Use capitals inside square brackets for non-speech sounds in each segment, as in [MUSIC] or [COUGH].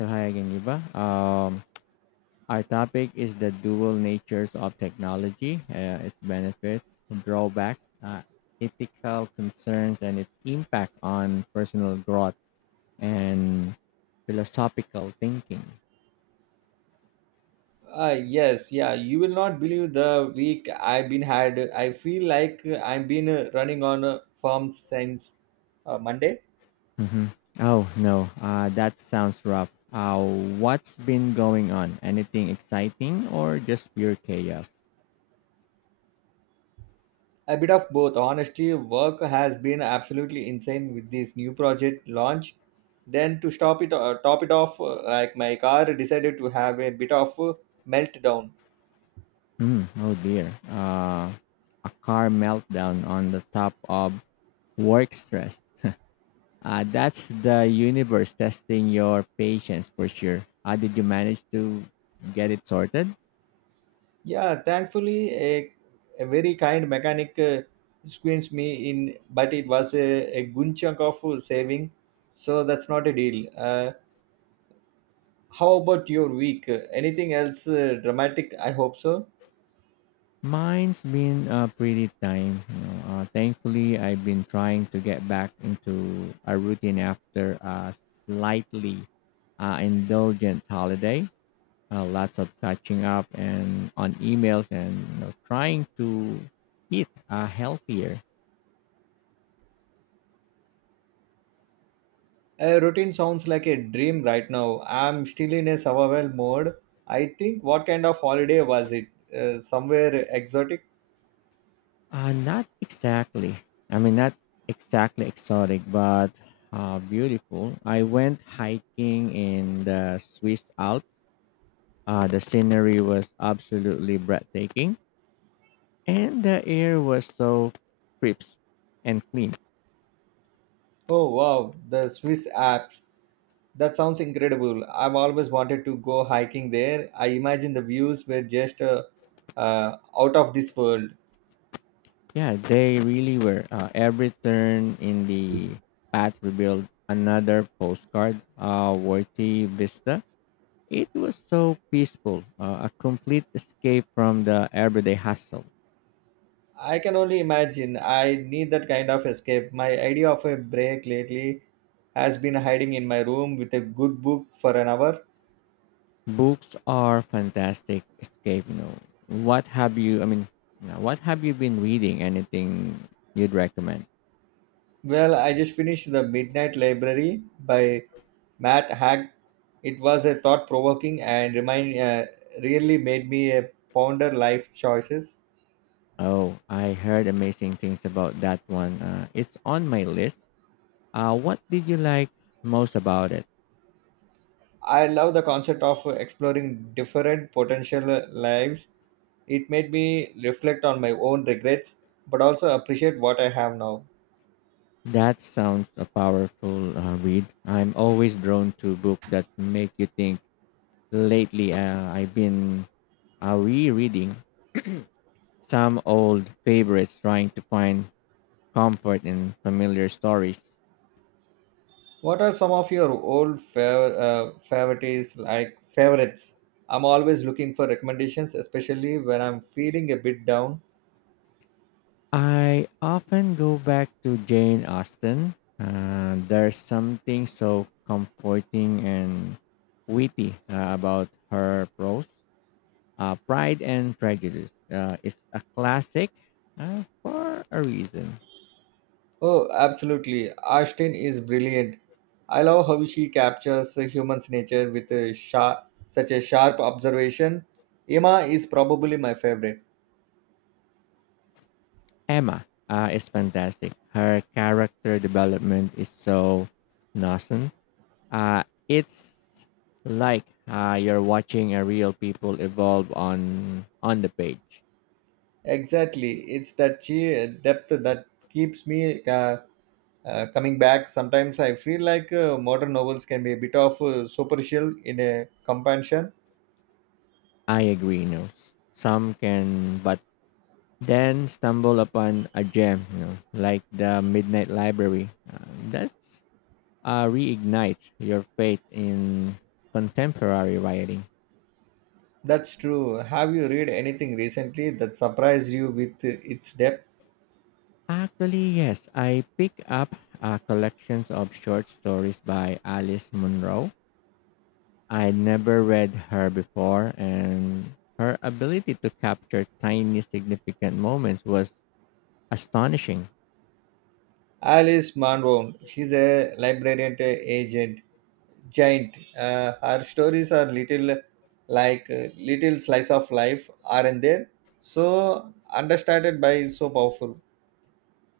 So hi again, Yuba. Our topic is the dual natures of technology, its benefits, drawbacks, ethical concerns, and its impact on personal growth and philosophical thinking. Yes, yeah. You will not believe the week I've been had. I feel like I've been running on form since Monday. Hmm. Oh no, that sounds rough. What's been going on? Anything exciting or just pure chaos? A bit of both. Honestly, work has been absolutely insane with this new project launch. Then to top it off, like my car decided to have a bit of meltdown. Mm, oh dear. A car meltdown on the top of work stress. That's the universe testing your patience for sure. Did you manage to get it sorted? Yeah, thankfully, a very kind mechanic squeezed me in, but it was a good chunk of saving, so that's not a deal. How about your week? Anything else dramatic? I hope so. Mine's been pretty time, you know. Thankfully, I've been trying to get back into a routine after a slightly indulgent holiday. Lots of catching up and on emails and, you know, trying to eat healthier. A routine sounds like a dream right now. I'm still in a survival mode. I think what kind of holiday was it? Somewhere exotic? Not exactly. I mean, not exactly exotic, but beautiful. I went hiking in the Swiss Alps. The scenery was absolutely breathtaking, and the air was so crisp and clean. Oh wow, the Swiss Alps. That sounds incredible. I've always wanted to go hiking there. I imagine the views were just out of this world. Yeah, they really were. Every turn in the path revealed another postcard worthy vista. It was so peaceful, a complete escape from the everyday hustle. I can only imagine. I need that kind of escape. My idea of a break lately has been hiding in my room with a good book for an hour. Books are fantastic escape, you know. What have you I mean, what have you been reading? Anything you'd recommend? Well, I just finished The Midnight Library by Matt Haig. It was a thought provoking and really made me a ponder life choices. Oh, I heard amazing things about that one. It's on my list. What did you like most about it? I love the concept of exploring different potential lives. It made me reflect on my own regrets, but also appreciate what I have now. That sounds a powerful read. I'm always drawn to books that make you think. Lately, I've been rereading some old favorites, trying to find comfort in familiar stories. What are some of your favorites, like favorites? I'm always looking for recommendations, especially when I'm feeling a bit down. I often go back to Jane Austen. There's something so comforting and witty about her prose. Pride and Prejudice is a classic for a reason. Oh, absolutely. Ashton is brilliant. I love how she captures human's nature with a such a sharp observation. Emma is probably my favorite. Emma is fantastic. Her character development is so nascent. It's like you're watching a real people evolve on the page. Exactly. It's that depth that keeps me coming back. Sometimes I feel like modern novels can be a bit of superficial in a companionship. I agree, you know. Some can, but then stumble upon a gem, you know, like the Midnight Library. That reignites your faith in contemporary writing. That's true. Have you read anything recently that surprised you with its depth? Actually, yes, I pick up collections of short stories by Alice Munro. I never read her before, and her ability to capture tiny, significant moments was astonishing. Alice Munro, she's a librarian agent, giant. Her stories are little slice of life, aren't there? So understated by so powerful.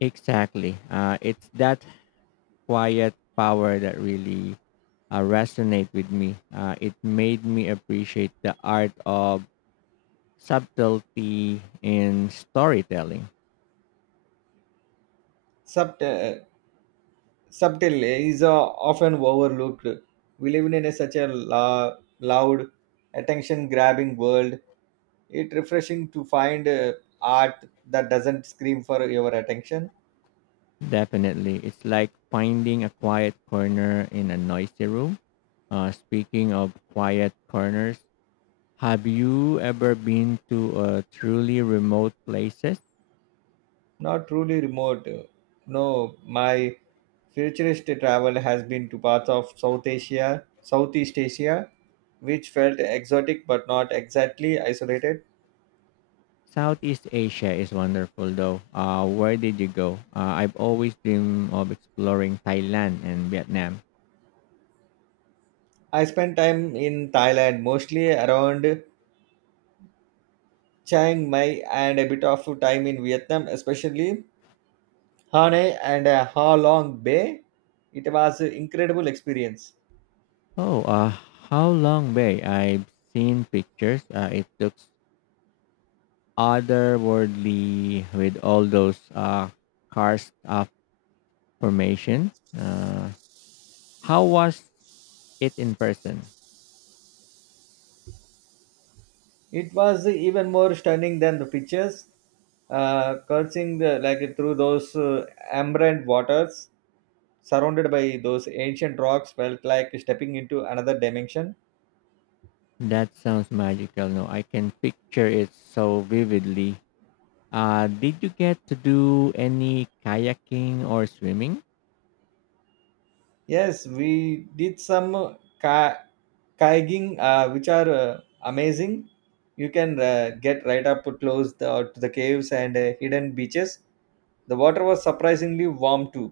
Exactly. It's that quiet power that really resonate with me. It made me appreciate the art of subtlety in storytelling. Subt- uh, Subtle is often overlooked. We live in such a loud, attention-grabbing world. It refreshing to find art that doesn't scream for your attention. Definitely, it's like finding a quiet corner in a noisy room. Speaking of quiet corners, have you ever been to truly remote places? Not truly remote. No, my futurist travel has been to parts of South Asia, Southeast Asia, which felt exotic but not exactly isolated. Southeast Asia is wonderful though. Where did you go? I've always dreamed of exploring Thailand and Vietnam. I spent time in Thailand, mostly around Chiang Mai, and a bit of time in Vietnam, especially Hanoi and Ha Long Bay. It was an incredible experience. Oh, how long bay? I've seen pictures. It looks otherworldly with all those karst formation. How was it in person? It was even more stunning than the pictures, coursing like through those ambient waters, surrounded by those ancient rocks, felt like stepping into another dimension. That sounds magical. No, I can picture it so vividly. Did you get to do any kayaking or swimming? Yes, we did some kayaking, which are amazing. You can get right up close to the caves and hidden beaches. The water was surprisingly warm too.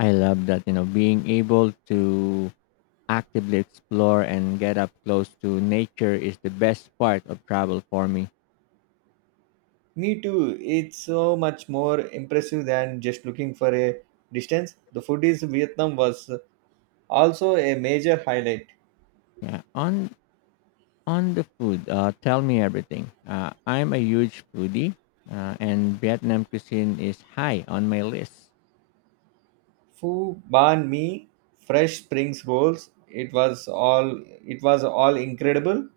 I love that, you know, being able to actively explore and get up close to nature is the best part of travel for me. Me too. It's so much more impressive than just looking for a distance. The food is Vietnam was also a major highlight. Yeah. On the food, tell me everything. I'm a huge foodie, and Vietnam cuisine is high on my list. Phu ban mi, fresh springs rolls. It was all incredible.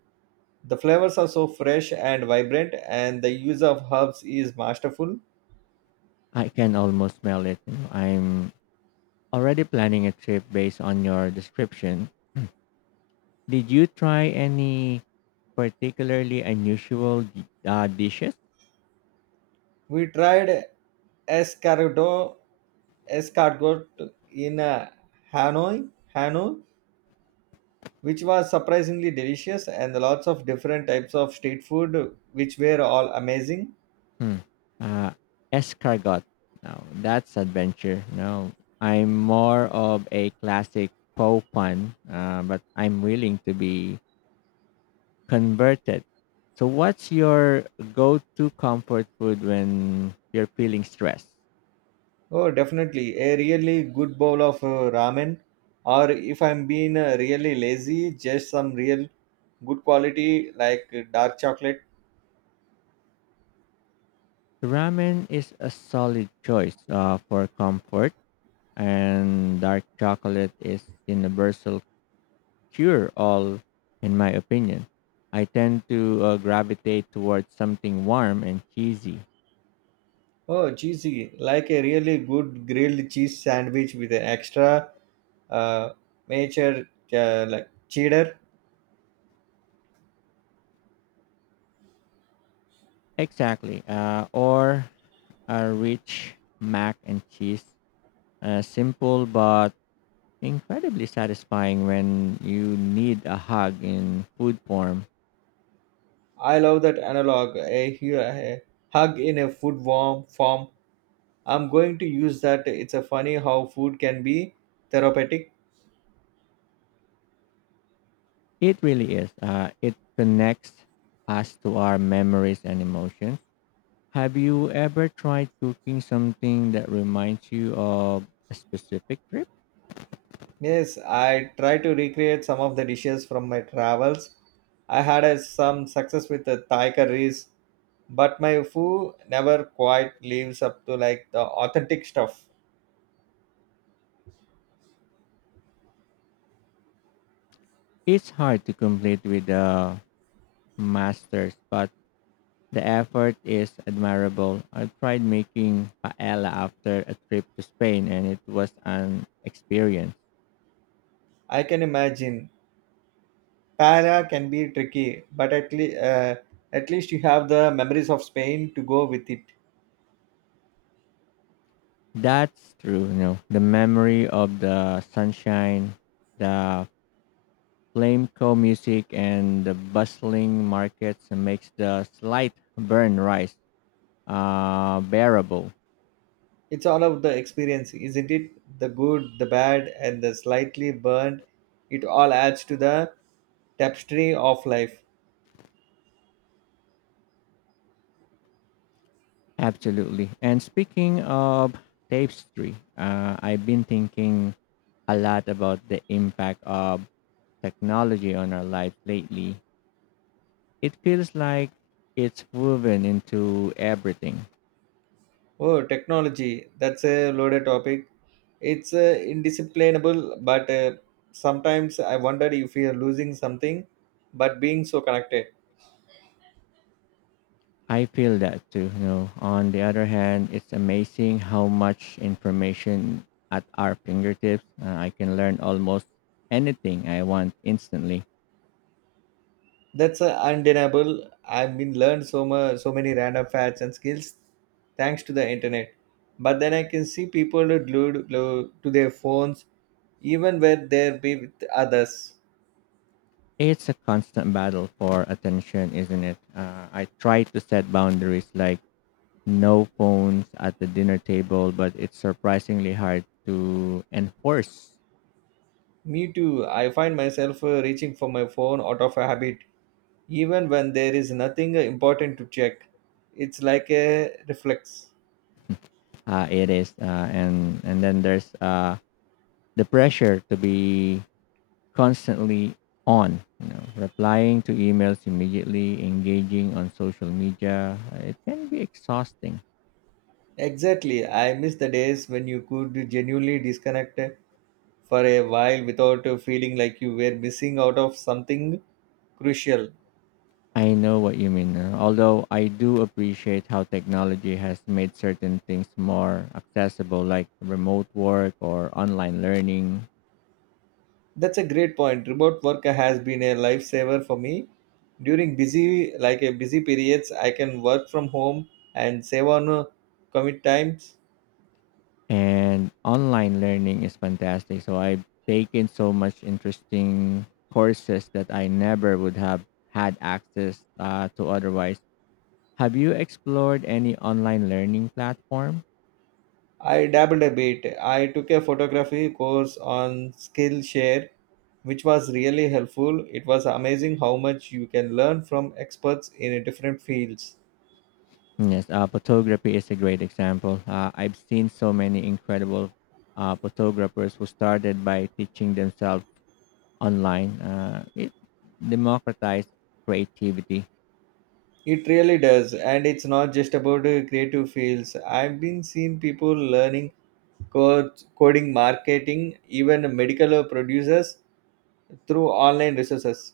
The flavors are so fresh and vibrant, and the use of herbs is masterful. I can almost smell it, you know. I'm already planning a trip based on your description. Did you try any particularly unusual dishes? We tried escargot escargot in Hanoi, Hanoi, which was surprisingly delicious and lots of different types of street food which were all amazing. Hmm. Uh, Escargot. Now that's adventure. No, I'm more of a classic po pun, but I'm willing to be converted. So, what's your go-to comfort food when you're feeling stressed? Oh, definitely a really good bowl of ramen, or if I'm being really lazy, just some real good quality like dark chocolate. Ramen is a solid choice for comfort, and dark chocolate is universal cure all, in my opinion. I tend to gravitate towards something warm and cheesy. Oh, cheesy, like a really good grilled cheese sandwich with an extra uh, major like cheddar. Exactly. Or a rich mac and cheese. Simple but incredibly satisfying when you need a hug in food form. I love that a hug in a food warm form. I'm going to use that. It's a funny how food can be therapeutic. It really is. It connects us to our memories and emotions. Have you ever tried cooking something that reminds you of a specific trip? Yes, I try to recreate some of the dishes from my travels. I had some success with the Thai curries, but my food never quite lives up to like the authentic stuff. It's hard to complete with the masters, but the effort is admirable. I tried making paella after a trip to Spain, and it was an experience. I can imagine. Para can be tricky, but at least you have the memories of Spain to go with it. That's true. You know, the memory of the sunshine, the flamenco music and the bustling markets makes the slight burn rise bearable. It's all about the experience, isn't it? The good, the bad, and the slightly burnt. It all adds to the tapestry of life. Absolutely. And speaking of tapestry, I've been thinking a lot about the impact of technology on our lives lately. It feels like it's woven into everything. Oh, technology. That's a loaded topic. It's indisciplinable, but sometimes I wonder if we are losing something, but being so connected. I feel that too. You know, on the other hand, it's amazing how much information at our fingertips. I can learn almost anything I want instantly. That's undeniable. I've been learned so much, so many random facts and skills thanks to the internet. But then I can see people glued to their phones even where there be with others. It's a constant battle for attention, isn't it? I try to set boundaries like no phones at the dinner table, but it's surprisingly hard to enforce. Me too, I find myself reaching for my phone out of a habit, even when there is nothing important to check. It's like a reflex. It is, and then there's the pressure to be constantly on, you know, replying to emails immediately, engaging on social media. It can be exhausting. Exactly, I miss the days when you could genuinely disconnect for a while without feeling like you were missing out of something crucial. I know what you mean. Although I do appreciate how technology has made certain things more accessible, like remote work or online learning. That's a great point. Remote work has been a lifesaver for me. During like a busy periods, I can work from home and save on commute times. And online learning is fantastic. So I've taken so much interesting courses that I never would have had access to otherwise. Have you explored any online learning platform? I dabbled a bit. I took a photography course on Skillshare, which was really helpful. It was amazing how much you can learn from experts in different fields. Yes, photography is a great example. I've seen so many incredible photographers who started by teaching themselves online. It democratized creativity. It really does, and it's not just about creative fields. I've been seeing people learning coding, marketing, even medical producers through online resources.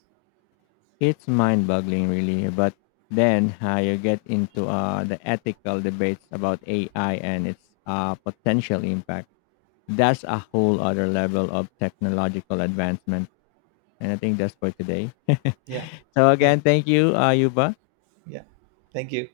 It's mind boggling, really. But then you get into the ethical debates about AI and its potential impact. That's a whole other level of technological advancement. And I think that's for today. [LAUGHS] Yeah, So thank again, you. thank you, Yuba. Yeah, thank you.